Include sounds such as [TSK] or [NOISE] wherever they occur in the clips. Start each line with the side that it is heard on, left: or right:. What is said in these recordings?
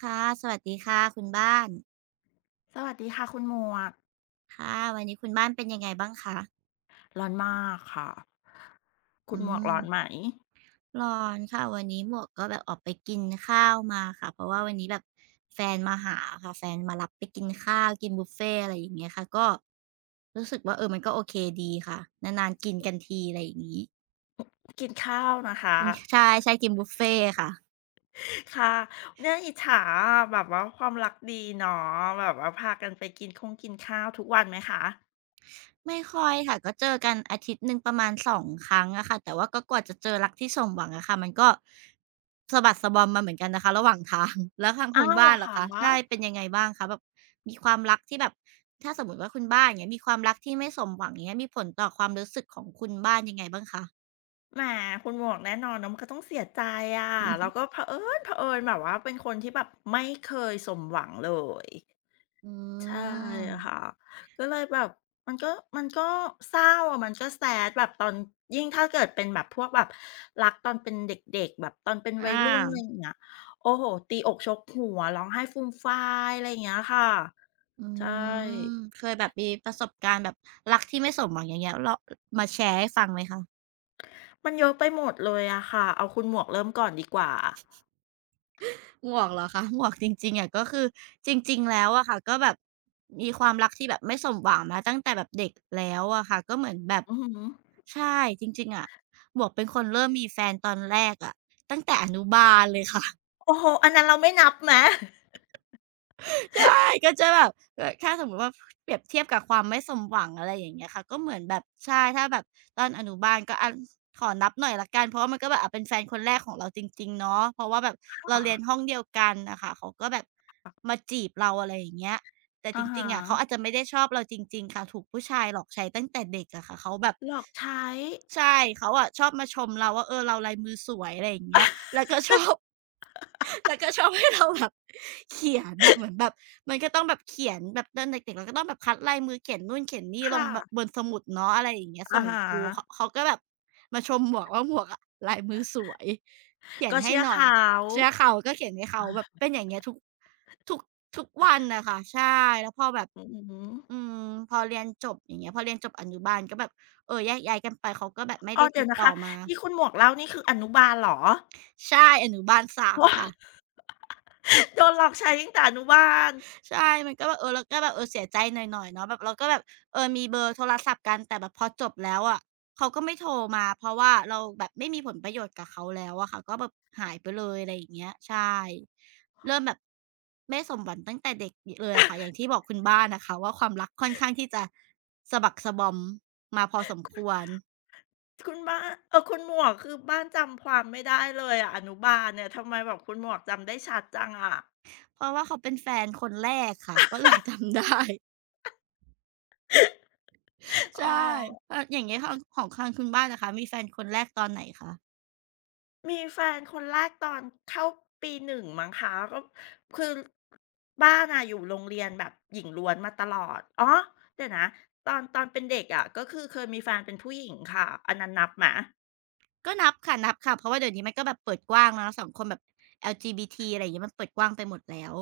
right: ค่ะสวัสดีค่ะคุณบ้าน
left: สวัสดีค่ะคุณหมวก
right: ค่ะวันนี้คุณบ้านเป็นยังไงบ้างคะ
left: ร้อนมากค่ะคุ
right: อื
left: ณหมวกร้อนไหม
right: มร้อนค่ะวันนี้หมวกก็แบบออกไปกินข้าวมาค่ะเพราะว่าวันนี้แบบแฟนมาหาค่ะแฟนมารับไปกินข้าวกินบุฟเฟต์อะไรอย่างเงี้ยค่ะก็รู้สึกว่าเออมันก็โอเคดีค่ะนานๆกินกันทีอะไรอย่างงี้
left: กินข้าวนะคะ
right: ใช่ใช่ๆกินบุฟเฟต์ค่ะ
left: [LAUGHS] ค่ะเนี่ยอิจฉาอะแบบว่าความรักดีเนาะแบบว่าพากันไปกินคงกินข้าวทุกวันไหมคะ
right: ไม่ค่อยค่ะก็เจอกันอาทิตย์หนึ่งประมาณ2ครั้งอะค่ะแต่ว่าก็กว่าจะเจอรักที่สมหวังอะค่ะมันก็สะบัดสะบอมมาเหมือนกันนะคะระหว่างทาง [LAUGHS] แล้วทาง
left: อ้า
right: คุณ
left: วเหร
right: บ้า
left: อ
right: นล่ะ
left: คะ
right: คะใช่เป็นยังไงบ้างคะแบบมีความรักที่แบบถ้าสมมุติว่าคุณบ้านอย่างเงี้ยมีความรักที่ไม่สมหวังอย่างเงี้ยมีผลต่อความรู้สึกของคุณบ้านยังไงบ้างคะ
left: แหมคุณหมวกแน่นอนเนาะมันก็ต้องเสียใจอะแล้ว
right: [LAUGHS]
left: ก็เผอิญแบบว่าเป็นคนที่แบบไม่เคยสมหวังเลย
right: อื
left: ใช่
right: ม
left: ค่ะก็เลยแบบมันก็มันก็เศร้าอะมันก็ sad แบบตอนยิ่งถ้าเกิดเป็นแบบพวกแบบรักตอนเป็นเด็กๆแบบตอนเป็น
right: อ
left: วัยรุ่นอะไร
right: า
left: อย่างเงี้ยโอ้โฮตีอกชกหัวร้องไห้ฟูมฟายอะไรอย่างเงี้ยค่ะ
right: อื
left: ใช
right: ม
left: ่
right: เคยแบบมีประสบการณ์แบบรักที่ไม่สมหวังอย่างเงี้ยลมาแชร์ให้ฟังไหมคะ
left: มันเยอะไปหมดเลยอะค่ะเอาคุณหมวกเริ่มก่อนดีกว่า
right: หมวกเหรอคะหมวกจริงๆอะก็คือจริงๆแล้วอะค่ะก็แบบมีความรักที่แบบไม่สมหวังมาตั้งแต่แบบเด็กแล้วอะค่ะก็เหมือนแบบ
left: อือฮึ
right: ใช่จริงๆอะหมวกเป็นคนเริ่มมีแฟนตอนแรกอะตั้งแต่อนุบาลเลยค่ะ
left: โอ้โฮอันนั้นเราไม่นับไหม
right: ใช่ก็จะแบบถ้าสมมุติว่าเปรียบเทียบกับความไม่สมหวังอะไรอย่างเงี้ยค่ะก็เหมือนแบบใช่ถ้าแบบตอนอนุบาลก็อะขอนับหน่อยแล้วกันเพราะว่ามันก็แบบเป็นแฟนคนแรกของเราจริงๆเนาะเพราะว่าแบบเรา
left: ค่ะ
right: เรียนห้องเดียวกันน่ะค่ะเขาก็แบบมาจีบเราอะไรอย่างเงี้ยแต่จ
left: อะ
right: ริ
left: ฮะ
right: งๆอะเขาอาจจะไม่ได้ชอบเราจริงๆค่ะถูกผู้ชายหลอกใช้ตั้งแต่เด็กอะค่ะเขาแบบ
left: หลอกใช้
right: ใช่เขาอะชอบมาชมเราว่าเออเราลายมือสวยอะไรอย่างเงี้ยแล้วก็ [LAUGHS] ชอบ แล้วก็ชอบให้เราแบบเขียนแบบเหมือนแบบมันก็ต้องแบบเขียนแบบตอนเด็กๆเราก็ต้องแบบคัดลายมือเขียนนู่นเขียนนี่
left: ค
right: ลงแบบบ
left: ่ะ
right: นสมุดเนาะอะไรอย่างเงี้ย
left: อะ
right: ส่ง
left: ฮะ
right: ครูเขาเขาก็แบบมาชมหมวกว่าหมวกอะลายมือสวยเขีย
left: ก็
right: นให้
left: เชื่อ
right: หน่อย
left: เขา
right: เสื้อเขาก็เขียนให้เขาแบบเป็นอย่างเงี้ยทุกทุกวันน่ะค่ะใช่แล้วพอแบบ
left: อือฮึ
right: อืมพอเรียนจบอย่างเงี้ยพอเรียนจบอนุบาลก็แบบเออแยกย้ายกันไปเขาก็แบบไม่
left: อ้อ
right: ได้
left: เดี๋
right: ติ
left: ยว
right: ด
left: นะ
right: ต่อ
left: คะ
right: มา
left: ที่คุณหมวกเล่านี่คืออนุบาลเหรอ
right: ใช่อนุบาลสามค่ะ
left: โดนหลอกใช้ตั้งแต่อนุบาล
right: ใช่ มันก็แบบเออเราก็แบบเออเสียใจหน่อยๆเนาะแบบเราก็แบบเออมีเบอร์โทรศัพท์กันแต่แบบพอจบแล้วอะเขาก็ไม่โทรมาเพราะว่าเราแบบไม่มีผลประโยชน์กับเขาแล้วอะค่ะก็แบบหายไปเลยอะไรอย่างเงี้ยใช่เริ่มแบบไม่สมหวังตั้งแต่เด็กยเลยอะค่ะอย่างที่บอกคุณบ้านอะค่ะว่าความรักค่อนข้างที่จะสะบักสะบอมมาพอสมควร
left: คุณบ้านเออคุณหมวกคือบ้านจำความไม่ได้เลยอะอนุบาลเนี่ยทำไมแบบคุณหมวกจำได้ชัดจังอะ
right: เพราะว่าเขาเป็นแฟนคนแรกค่ะ [LAUGHS] ก็เลยจำได้
left: อ้
right: ใช่
left: อ
right: เอออย่างงี้ทางของทางคุณบ้านล่ะคะมีแฟนคนแรกตอนไหนคะ
left: มีแฟนคนแรกตอนเข้าปีหนึ่งมั้งคะก็คือบ้านน่ะอยู่โรงเรียนแบบหญิงล้วนมาตลอดอ๋อเดี๋ยวนะตอนเป็นเด็กอะก็คือเคยมีแฟนเป็นผู้หญิงค่ะอันนั้นนับไหม
right: ก็นับค่ะนับค่ะเพราะว่าเดี๋ยวนี้มันก็แบบเปิดกว้างแล้วเนาะสังคมแบบ LGBT อะไรอย่างเงี้ยมันเปิดกว้างไปหมดแล้ว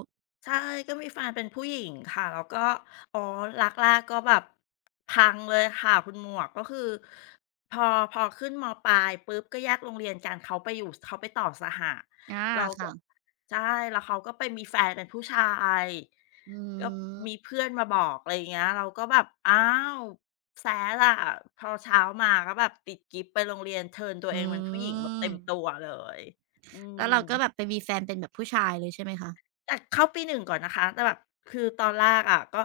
left: ใช่ก็มีแฟนเป็นผู้หญิงค่ะแล้วก็อ๋อรักแรกก็แบบพังเลยค่ะคุณหมวกก็คือพอพอขึ้นมปลายปุ๊บก็แยกโรงเรียนกันเขาไปอยู่เขาไปต่อสห
right: อา
left: เราก็
right: ค่ะ
left: ใช่แล้วเขาก็ไปมีแฟนเป็นผู้ชาย
right: อื
left: ก็
right: ม
left: มีเพื่อนมาบอกอะไรอย่างเงี้ยเราก็แบบอ้าวแซ้ล่ะพอเช้ามาก็แบบติดกิ๊บไปโรงเรียนเทิร์นตัวเอ
right: อื
left: งเป็นผู้หญิงแบบเต็
right: ม
left: มตัวเลยอื
right: แล้วเราก็แบบ
left: ม
right: ไปมีแฟนเป็นแบบผู้ชายเลยใช่ไหมคะ
left: แต่เข้าปีหนึ่งก่อนนะคะแต่แบบคือตอนแรกอะก็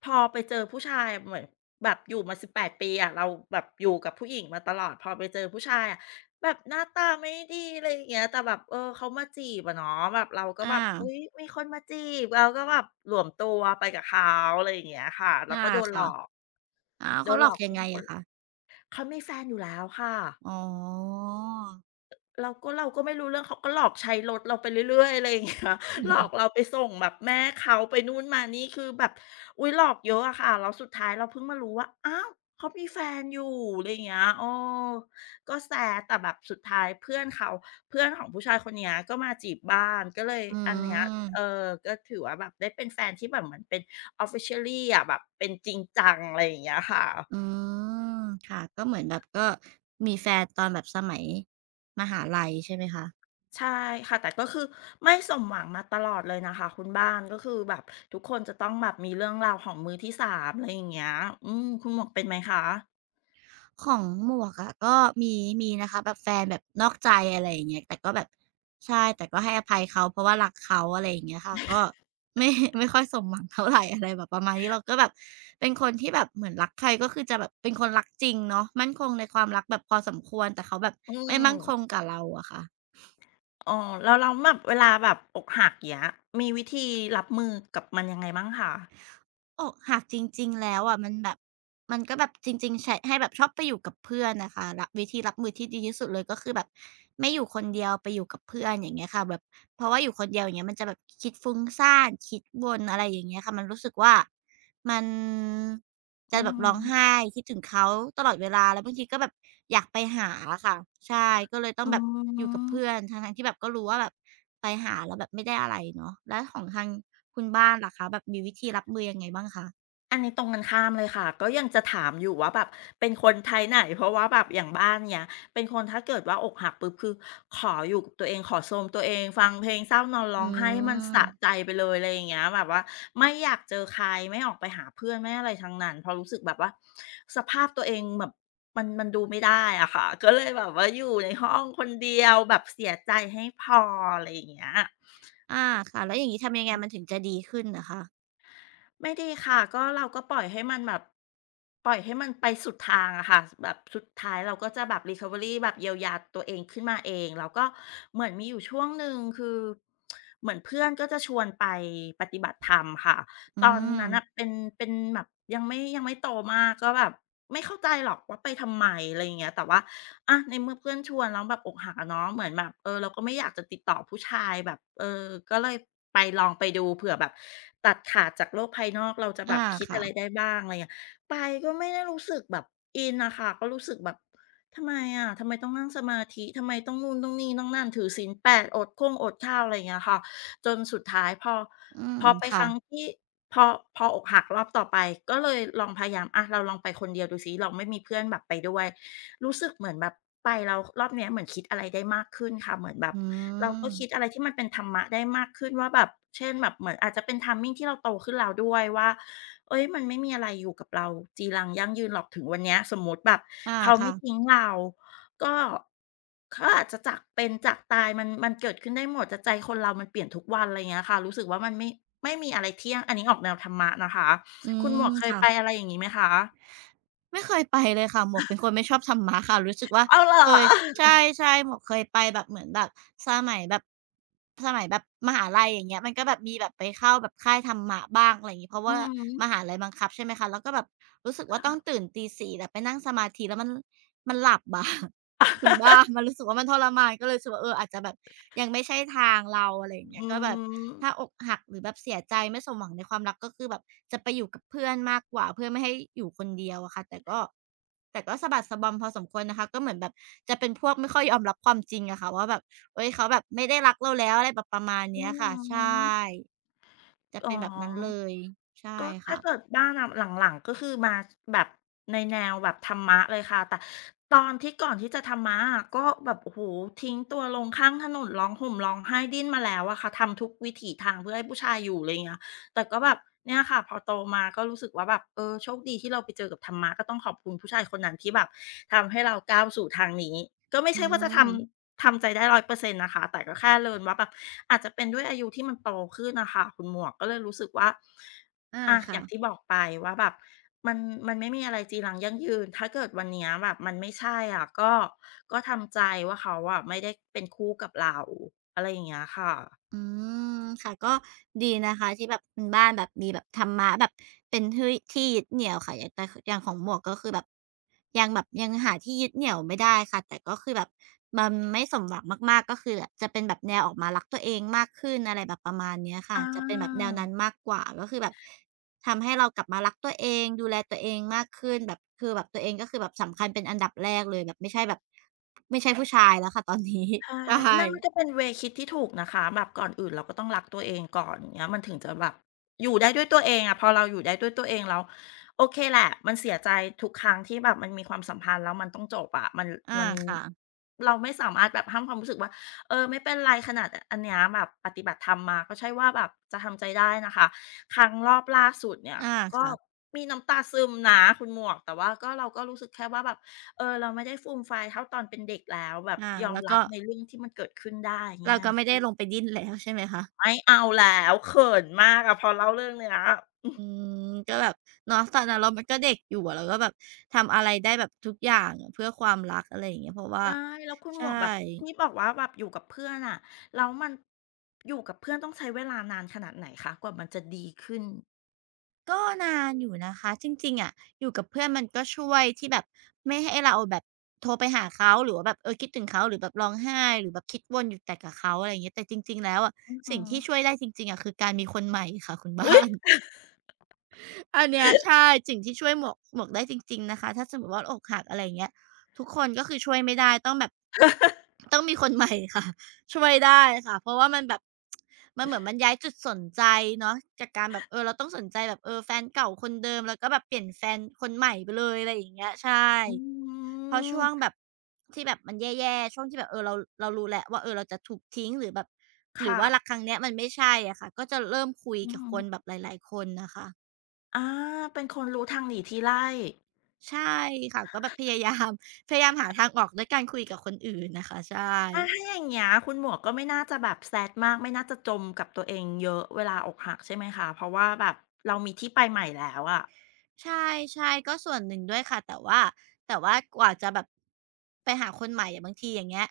left: พอไปเจอผู้ชายเหมือนแบบอยู่มา18ปดปีอะเราแบบอยู่กับผู้หญิงมาตลอดพอไปเจอผู้ชายอะแบบหน้าตาไม่ดีอะไรอย่างเงี้ยแต่แบบเออเขามาจีบอะเนาะแบบเราก็แบ
right: อา
left: บอุ๊ยมีคนมาจีบเราก็แบบหลวมตัวไปกับเขาอะไรอย่างเงี้ยค่ะแล้วก็
right: อา
left: โดนหลอ
right: ค่ะ
left: ก
right: อ้าว
left: โด
right: เขา
left: น
right: หล
left: หล
right: อ
left: อ
right: ก
left: ก
right: ยังไงอะ
left: [UNINTELLIGIBLE]
right: คะ
left: เขามีแฟนอยู่แล้วค่ะ
right: อ๋อ
left: เราก็ไม่รู้เรื่องเขาก็หลอกใช้รถเราไปเรื่อยๆอะไรอย่างเงี้ย
right: อื
left: [LAUGHS] หลอก
right: ม
left: เราไปส่งแบบแม่เขาไปนู่นมานี่คือแบบอุ๊ยหลอกเยอะอะค่ะแล้วสุดท้ายเราเพิ่งมารู้ว่าอ้าวเขามีแฟนอยู่อะไรอย่างเงี้ยเออก็แซดแต่แบบสุดท้ายเพื่อนเขาเพื่อนของผู้ชายคนเนี้ยก็มาจีบบ้านก็เลยอันเนี้ยเออก็ถือว่าแบบได้เป็นแฟนที่แบบเหมือนเป็น officially อะแบบเป็นจริงจังอะไรอย่างเงี้ยค่ะ
right: อืมค่ะก็เหมือนแบบก็มีแฟนตอนแบบสมัยมหาลัยใช่ไหมคะ
left: ใช่ค่ะแต่ก็คือไม่สมหวังมาตลอดเลยนะคะคุณบ้านก็คือแบบทุกคนจะต้องแบบมีเรื่องราวของมือที่สามอะไรอย่างเงี้ยอืมคุณหมวกเป็นไหมคะ
right: ของหมวกอะก็มีมีนะคะแบบแฟนแบบนอกใจอะไรอย่างเงี้ยแต่ก็แบบใช่แต่ก็ให้อภัยเขาเพราะว่ารักเขาอะไรอย่างเงี้ยค่ะก็ไม่ [LAUGHS] ไม่ค่อยสมหวังเท่าไรอะไรแบบประมาณนี้เราก็แบบเป็นคนที่แบบเหมือนรักใครก็คือจะแบบเป็นคนรักจริงเนาะมั่นคงในความรักแบบพอสมควรแต่เขาแบบ
left: อืม
right: ไม่มั่นคงกับเราอะค่ะ
left: อ๋อแล้วแบบเวลาแบบอกหักเงี้ยมีวิธีรับมือกับมันยังไงบ้างคะ
right: อกหักจริงๆ แล้วอะมันแบบมันก็แบบจริงๆแชะให้แบบชอบไปอยู่กับเพื่อนน่ะค่ะรับวิธีรับมือที่ดีที่สุดเลยก็คือแบบไม่อยู่คนเดียวไปอยู่กับเพื่อนอย่างเงี้ยค่ะแบบเพราะว่าอยู่คนเดียวอย่างเงี้ยมันจะแบบคิดฟุ้งซ่านคิดวนอะไรอย่างเงี้ยค่ะมันรู้สึกว่า มันจะ
left: อือ
right: แบ
left: ฮ
right: บร้องไห้
left: ึ
right: คิดถึงเขาตลอดเวลาแล้วบางทีก็แบบอยากไปหาอะค่ะใช่ก็เลยต้อ
left: อื
right: งแบบอยู่กับเพื่อ
left: ม
right: นทั้งๆที่แบบก็รู้ว่าแบบไปหาแล้วแบบไม่ได้อะไรเนาะแล้วของทางคุณบ้านล่ะคะแบบมีวิธีรับมือยังไงบ้างคะ
left: อันนี้ตรงกันข้ามเลยค่ะก็ยังจะถามอยู่ว่าแบบเป็นคนไทยไหนเพราะว่าแบบอย่างบ้านเนี่ยเป็นคนถ้าเกิดว่าอกหักปุ๊บคือขออยู่กับตัวเองขอโทรมตัวเองฟังเพลงเศร้านอนร้
right: อื
left: องไห้ให้มัน
right: ม
left: สะใจไปเลยอะไรอย่างเงี้ยแบบว่าไม่อยากเจอใครไม่ออกไปหาเพื่อนไม่อะไรทั้งนั้นเพราะรู้สึกแบบว่าสภาพตัวเองแบบมันดูไม่ได้อะค่ะก็เลยแบบว่าอยู่ในห้องคนเดียวแบบเสียใจให้พออะไรอย่างเงี้ย
right: อาค่ะแล้วอย่างงี้ทำยังไงมันถึงจะดีขึ้นเะคะ
left: ไม่ดีค่ะก็เราก็ปล่อยให้มันแบบปล่อยให้มันไปสุดทางอะค่ะแบบสุดท้ายเราก็จะแบบ recovery แบบเยียวยาตัวเองขึ้นมาเองแล้วก็เหมือนมีอยู่ช่วงหนึ่งคือเหมือนเพื่อนก็จะชวนไปปฏิบัติธรรมค่ะ
right: อื
left: ตอน
right: ม
left: นั้นน่ะเป็นเป็นแบบยังไม่โตมากก็แบบไม่เข้าใจหรอกว่าไปทำไมอะไรอย่างเงี้ยแต่ว่า อะในเมื่อเพื่อนชวนแล้วแบบอกหักอะเนาะเหมือนแบบเราก็ไม่อยากจะติดต่อผู้ชายแบบก็เลยไปลองไปดูเผื่อแบบตัดขาดจากโลกภายนอกเราจะแบ
right: อา
left: บคิดอะ
right: ค่ะ
left: ไรได้บ้างอะไรเงี้ยไปก็ไม่ได้รู้สึกแบบอินน่ะค่ะก็รู้สึกแบบทำไมอะทำไมต้องนั่งสมาธิทำไมต้องนู่นต้องนี่ต้องนั่นถือศีลแปดอดค้งอดข้าวอะไรอย่างเงี้ยค่ะจนสุดท้ายพอ
right: อืม
left: พอไปค
right: ค่ะ
left: รั้งที่พอพออกหักรอบต่อไปก็เลยลองพยายามอะเราลองไปคนเดียวดูซิเราไม่มีเพื่อนแบบไปด้วย รู้สึกเหมือนแบบไปแล้วรอบเนี้ยเหมือนคิดอะไรได้มากขึ้นค่ะเหมือนแบบ
right: อื
left: เราก็
right: ม
left: คิดอะไรที่มันเป็นธรรมะได้มากขึ้นว่าแบบเช่นแบบเหมือนอาจจะเป็น timing ที่เราโตขึ้นแล้วด้วยว่าเฮ้ยมันไม่มีอะไรอยู่กับเราจีรังยั่งยืนหรอกถึงวันเนี้ยสมมุติแบบ
right: อา
left: เขาไม่
right: ค่ะ
left: ทิ้งเราก็เขาอาจจะจากเป็นจากตายมันเกิดขึ้นได้หมดแต่ใจคนเรามันเปลี่ยนทุกวันอะไรอย่างเงี้ยค่ะรู้สึกว่ามันไม่มีอะไรเที่ยงอันนี้ออกแนวธรรมะนะคะ
right: อื
left: คุณหมว
right: ม
left: กเคย
right: ค่ะ
left: ไปอะไรอย่างงี้ไหมคะ
right: ไม่เคยไปเลยค่ะหมวกเป็นคนไม่ชอบธรรมะค่ะรู้สึกว่า
left: อ้าวเหรอ
right: เคยใช่ๆหมวกเคยไปแบบเหมือนแบบสมัยแบบสมัยแบบมหาลัยอย่างเงี้ยมันก็แบบมีแบบไปเข้าแบบค่ายธรรมะบ้างอะไรอย่างงี้เพราะ
left: อือ
right: ว่า
left: ฮึ
right: มหาลัยบังคับใช่ไหมคะแล้วก็แบบรู้สึกว่าต้
left: ค่ะ
right: องตื่นตี4แบบไปนั่งสมาธิแล้วมันหลับอะ คุณบ้ามันรู้สึกว่ามันทรมานก็เลยรู้สึกว่าเอออาจจะแบบยังไม่ใช่ทางเราอะไรอย่างเงี้ย
left: อื
right: ก็แบบถ้าอ
left: ม
right: กหักหรือแบบเสียใจไม่สมหวังในความรักก็คือแบบจะไปอยู่กับเพื่อนมากกว่าเพื่อไม่ให้อยู่คนเดียวอะค่ะแต่ก็แต่ก็สะบัดสะบอมพอสมควรนะคะก็เหมือนแบบจะเป็นพวกไม่ค่อยยอมรับความจริงอะค่ะว่าแบบเฮ้ยเขาแบบไม่ได้รักเราแล้วอะไรแบบประมาณ
left: อื
right: เนี้
left: อ
right: ยค่ะใช
left: ฮึ
right: ่จะ
left: อ๋อ
right: เป็นแบบนั้นเลยใช่
left: ก็ถ้า
right: ค่ะ
left: เกิดบ้านอะหลังๆก็คือมาแบบในแนวแบบธรรมะเลยค่ะแต่ตอนที่ก่อนที่จะธรรมะอะก็แบบโอ้โฮทิ้งตัวลงข้างถนนร้องห่มร้องไห้ดิ้นมาแล้วอะค่ะทำทุกวิถีทางเพื่อให้ผู้ชายอยู่อะไรอย่างเงี้ยแต่ก็แบบเนี่ยค่ะพอโตมาก็รู้สึกว่าแบบโชคดีที่เราไปเจอกับธรรมะก็ต้องขอบคุณผู้ชายคนนั้นที่แบบทำให้เราก้าวสู่ทางนี้ก็ไม่
right: อื
left: ใช่ว่าจะท
right: ม
left: ำทำใจได้100%นต์นะคะแต่ก็แค่เลิร์นว่าแบบอาจจะเป็นด้วยอายุที่มันโตขึ้นน่ะค่ะคุณหมวกก็เลยรู้สึกว่า
right: อา
left: อะอ
right: ค่ะ
left: ย่างที่บอกไปว่าแบบมันมันไม่มีอะไรจีรังยั่งยืนถ้าเกิดวันเนี้ยแบบมันไม่ใช่อะก็ทำใจว่าเขาอะไม่ได้เป็นคู่กับเราอะไรอย่างเงี้ยค่ะ
right: อืมค่ะก็ดีนะคะที่แบบคุณบ้านแบบมีแบบธรรมะแบบเป็นที่ที่ยึดเหนี่ยวค่ะอย่างแต่อย่างของหมวกก็คือแบบยังแบบยังหาที่ยึดเหนี่ยวไม่ได้ค่ะแต่ก็คือแบบมันไม่สมหวังมากๆก็คือจะเป็นแบบแนวออกมารักตัวเองมากขึ้นอะไรแบบประมาณเนี้ยค่ะ
left: อา
right: จะเป็นแบบแนวนั้นมากกว่าก็คือแบบทำให้เรากลับมารักตัวเองดูแลตัวเองมากขึ้นแบบคือแบบตัวเองก็คือแบบสำคัญเป็นอันดับแรกเลยแบบไม่ใช่แบบไม่ใช่ผู้ชายแล้วค่ะตอนนี้
left: ใช่
right: [LAUGHS] ใ
left: นั่นมันก็
right: ช่
left: เป็นเวย์คิดที่ถูกนะคะแบบก่อนอื่นเราก็ต้องรักตัวเองก่อนอย่างเงี้ยมันถึงจะแบบอยู่ได้ด้วยตัวเองอะพอเราอยู่ได้ด้วยตัวเองแล้วโอเคแหละมันเสียใจทุกครั้งที่แบบมันมีความสัมพันธ์แล้วมันต้องจบอะมัน
right: อา
left: มัน
right: ค่ะ
left: เราไม่สามารถแบบห้ามความรู้สึกว่าไม่เป็นไรขนาดอันเนี้ยแบบปฏิบัติธรรมมาก็ใช่ว่าแบบจะทำใจได้นะคะครั้งรอบล่าสุดเนี่ย
right: อา
left: ก็
right: ค่ะ
left: มีน้ำตาซึมนะคุณหมวกแต่ว่าก็เราก็รู้สึกแค่ว่าแบบ เราไม่ได้ฟูมฟายเท่าตอนเป็นเด็กแล้วแบบ
right: อา
left: ยอม
right: แล้ว
left: รับ
right: ก็
left: ในเรื่องที่มันเกิดขึ้นได้
right: เรา
left: ง่าย
right: ก็ไม่ได้
left: ขึ้น
right: ลงไปดิ้นแล้วใช่ไหมคะ
left: ไม่เอาแล้วเขินมากอะพอเล่าเรื่องเนี้ย
right: อืมก็แบบเนาะตอนนั้นเรามันก็เด็กอยู่อะเราก็แบบทำอะไรได้แบบทุกอย่างเพื่อความรักอะไรอย่างเงี้ยเพราะว่า
left: ใช่แล้วคุณหม
right: ใช่
left: วกแบบที่บอกว่าแบบอยู่กับเพื่อนอะแล้วมันอยู่กับเพื่อนต้องใช้เวลานานขนาดไหนคะกว่ามันจะดีขึ้น
right: ก็นานอยู่นะคะจริงๆอะอยู่กับเพื่อนมันก็ช่วยที่แบบไม่ให้เราแบบโทรไปหาเขาหรือว่าแบบเออคิดถึงเขาหรือแบบร้องไห้หรือแบบคิดวนอยู่แต่กับเขาอะไรอย่างเงี้ยแต่จริงๆแล้วอะ
left: อือฮึ
right: สิ่งที่ช่วยได้จริงๆอะคือการมีคนใหม่ค่ะคุณ [LAUGHS]
left: อุ๊
right: บ้า
left: ย
right: น อันเนี้ยใช่สิ่งที่ช่วยหมวกได้จริงๆนะคะถ้าสมมุติว่าอกหักอะไรอย่างเงี้ยทุกคนก็คือช่วยไม่ได้ต้องแบบต้องมีคนใหม่ค่ะ [LAUGHS] ช่วยได้ค่ะเพราะว่ามันแบบมันเหมือนมันย้ายจุดสนใจเนาะจากการแบบเออเราต้องสนใจแบบเออแฟนเก่าคนเดิมแล้วก็แบบเปลี่ยนแฟนคนใหม่ไปเลยอะไรอย่างเงี้ยใช่
left: อื
right: เพราะช่วง
left: ม
right: แบบที่แบบมันแย่ๆช่วงที่แบบเออเรารู้แล้วว่าเออเราจะถูกทิ้งหรือแบบหรือ
left: ค่ะ
right: ว่ารักครั้งเนี้ยมันไม่ใช่อะค่ะก็จะเริ่มคุย
left: อือ
right: กับ
left: ฮึ
right: คนแบบหลายๆคนนะคะ
left: อาเป็นคนรู้ทางหนีทีไล่
right: ใช่ค่ะก็แบบพยายามพยายามหาทางออกด้วยการคุยกับคนอื่นนะคะใช่
left: อาถ้าอย่างเงี้ยคุณหมวกก็ไม่น่าจะแบบแซดมากไม่น่าจะจมกับตัวเองเยอะเวลาอกหักใช่ไหมคะเพราะว่าแบบเรามีที่ไปใหม่แล้วอะ
right: ใช่ๆก็ส่วนหนึ่งด้วยค่ะแต่ว่าแต่ว่ากว่าจะแบบไปหาคนใหม่อะบางทีอย่างเงี้ย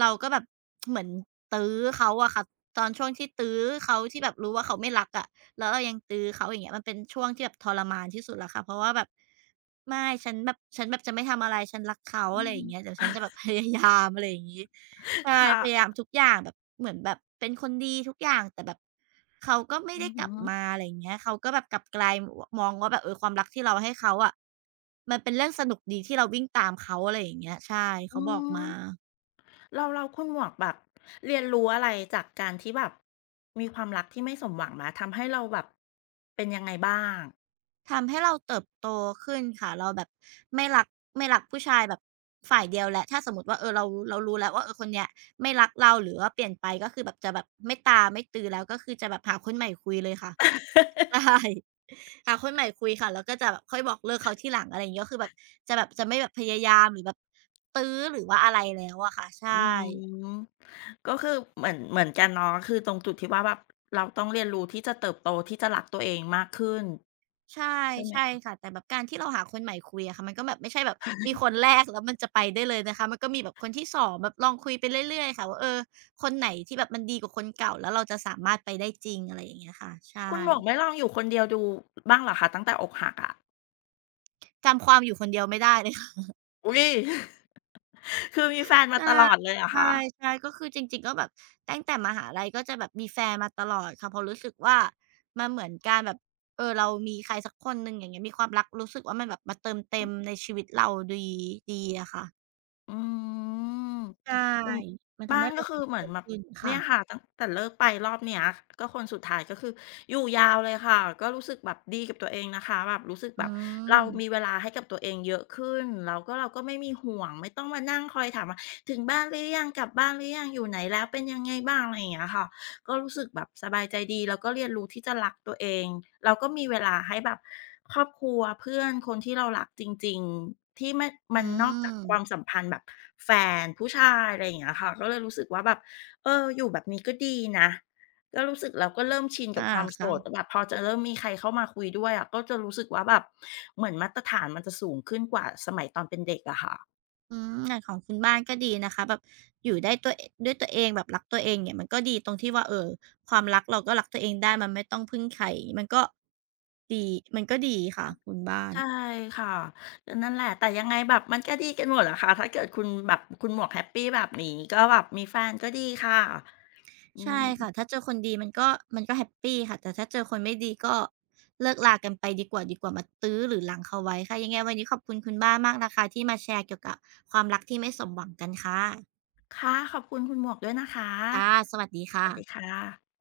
right: เราก็แบบ [TSK] เหมือนตื้อเขาอะค่ะตอนช่วงที่ตื้อเขาที่แบบรู้ว่าเขาไม่รักอะแล้วเรายังตื้อเขาอย่างเงี้ยมันเป็นช่วงที่แบบทรมานที่สุดละค่ะเพราะว่าแบบไม่ฉันแบบฉันแบบจะไม่ทำอะไรฉันรักเขา
left: อื
right: อะไรอ
left: ม
right: ย่างเงี้ยเดี๋ยวฉันจะแบบพยายามอะไรอย่างงี้
left: [LAUGHS]
right: ใช่
left: ค่ะ
right: พยายามทุกอย่างแบบเหมือนแบบเป็นคนดีทุกอย่างแต่แบบเขาก็ไม่
left: อื
right: ได้
left: อ
right: ก
left: ฮึ
right: ลับมาอะไรอย่างเงี้ยเขาก็แบบกลับกลายมองว่าแบบเออความรักที่เราให้เขาอะมันเป็นเรื่องสนุกดีที่เราวิ่งตามเขาอะไรอย่างเงี้ยใช่
left: อื
right: เขาบอกมา
left: ม้วคุณหมวกแบบเรียนรู้อะไรจากการที่แบบมีความรักที่ไม่สมหวังมาทำให้เราแบบเป็นยังไงบ้าง
right: ทำให้เราเติบโตขึ้นค่ะเราแบบไม่รักไม่รักผู้ชายแบบฝ่ายเดียวแล้วถ้าสมมุติว่าเออเรารู้แล้วว่าเออคนเนี้ยไม่รักเราหรือว่าเปลี่ยนไปก็คือแบบจะแบบไม่ตามไม่ตือแล้วก็คือจะแบบหาคนใหม่คุยเลยค่ะ [LAUGHS]
left: [LAUGHS]
right: ใช่หาคนใหม่คุยค่ะแล้วก็จะแบบค่อยบอกเลิกเขาทีหลังอะไรอย่างงี้ก็คือแบบจะแบบจะไม่แบบพยายามหรือแบบตื้อหรือว่าอะไรแล้วอะค่ะใช่
left: อืมก็คือเหมือนกันเนาะคือตรงจุดที่ว่าแบบเราต้องเรียนรู้ที่จะเติบโตที่จะรักตัวเองมากขึ้น
right: ใช่
left: ใช่ไห
right: ใช่
left: ม
right: ค่ะแต่แบบการที่เราหาคนใหม่คุยอะค่ะมันก็แบบไม่ใช่แบบมีคนแรกแล้วมันจะไปได้เลยนะคะมันก็มีแบบคนที่2แบบลองคุยไปเรื่อยๆค่ะว่าเออคนไหนที่แบบมันดีกว่าคนเก่าแล้วเราจะสามารถไปได้จริงอะไรอย่างเงี้ยค่ะใช่
left: คุณหมวกไม่ลองอยู่คนเดียวดูบ้างเหรอคะตั้งแต่อกหักอะ
right: จำความอยู่คนเดียวไม่ได้เลยค่ะ
left: อุ๊ย [LAUGHS] คือมีแฟนมาตลอ
right: [LAUGHS]
left: ดเลยเหรอคะ
right: ใช่ใช่ๆก็คือจริงๆก็แบบตั้งแต่มหาลัยก็จะแบบมีแฟนมาตลอดค่ะเพราะรู้สึกว่ามันเหมือนการแบบเออเรามีใครสักคนหนึ่งอย่างเงี้ยมีความรักรู้สึกว่ามันแบบมาเติมเต็มในชีวิตเราดีดีอะค่ะ
left: อืม
right: ใช่
left: อืม
right: มัน
left: บ้า
right: ทำ
left: น
right: ให้
left: ก็
right: เรา
left: คือ
right: เติบ
left: เห
right: โต
left: มือนแบบ
right: ขึ้นค่ะ
left: เนี่ยค่ะตั้งแต่เลิกไปรอบเนี้ยก็คนสุดท้ายก็คืออยู่ยาวเลยค่ะก็รู้สึกแบบดีกับตัวเองนะคะแบบรู้สึก
right: อื
left: แบบเรา
right: ม
left: มีเวลาให้กับตัวเองเยอะขึ้นแล้วก็เราก็ไม่มีห่วงไม่ต้องมานั่งคอยถามว่าถึงบ้านหรือยังกลับบ้านหรือยังอยู่ไหนแล้วเป็นยังไงบ้างอะไรอย่างเงี้ยค่ะ ก็รู้สึกแบบสบายใจดีแล้วก็เรียนรู้ที่จะรักตัวเองแล้วก็มีเวลาให้แบบครอบครัวเพื่อนคนที่เรารักจริงๆที่ไม่
right: อื
left: มันนอกจาก
right: ม
left: ความสัมพันธ์แบบแฟนผู้ชายอะไรอย่างเงี้ยค่ะก็เลยรู้สึกว่าแบบอยู่แบบนี้ก็ดีนะก็รู้สึกเราก็เริ่มชินกับ
right: อา
left: ความโส
right: ค่ะ
left: ดแต่แบบพอจะเริ่มมีใครเข้ามาคุยด้วยอะก็จะรู้สึกว่าแบบเหมือนมาตรฐานมันจะสูงขึ้นกว่าสมัยตอนเป็นเด็กอะค่ะ
right: อืมอย่างของคุณบ้านก็ดีนะคะแบบอยู่ได้ตัวเอด้วยตัวเองแบบรักตัวเองเนี่ยมันก็ดีตรงที่ว่าเอ่อความรักเราก็รักตัวเองได้ มันไม่ต้องพึ่งใครมันก็ดีมันก็ดีค่ะคุณบ้าน
left: ใช่ค่ะนั่นแหละแต่ยังไงแบบมันก็ดีกันหมดอะค่ะถ้าเกิดคุณแบบคุณหมวกแฮปปี้แบบนี้ก็แบบมีแฟนก็ดีค่ะอื
right: ใช่
left: ม
right: ค่ะถ้าเจอคนดีมันก็แฮปปีค่ะแต่ถ้าเจอคนไม่ดีก็เลิกลากันไปดีกว่ามาตื้อหรือรั้งเขาไว้ค่ะ ยังไงวันนี้ขอบคุณคุณบ้านมากนะคะที่มาแชร์เกี่ยวกับความรักที่ไม่สมหวังกันค่ะ
left: ค่ะขอบคุณคุณหมวกด้วยนะคะ
right: ค่ะสวัสดี
left: สวัสดีค่
right: ค่ะ
left: ะ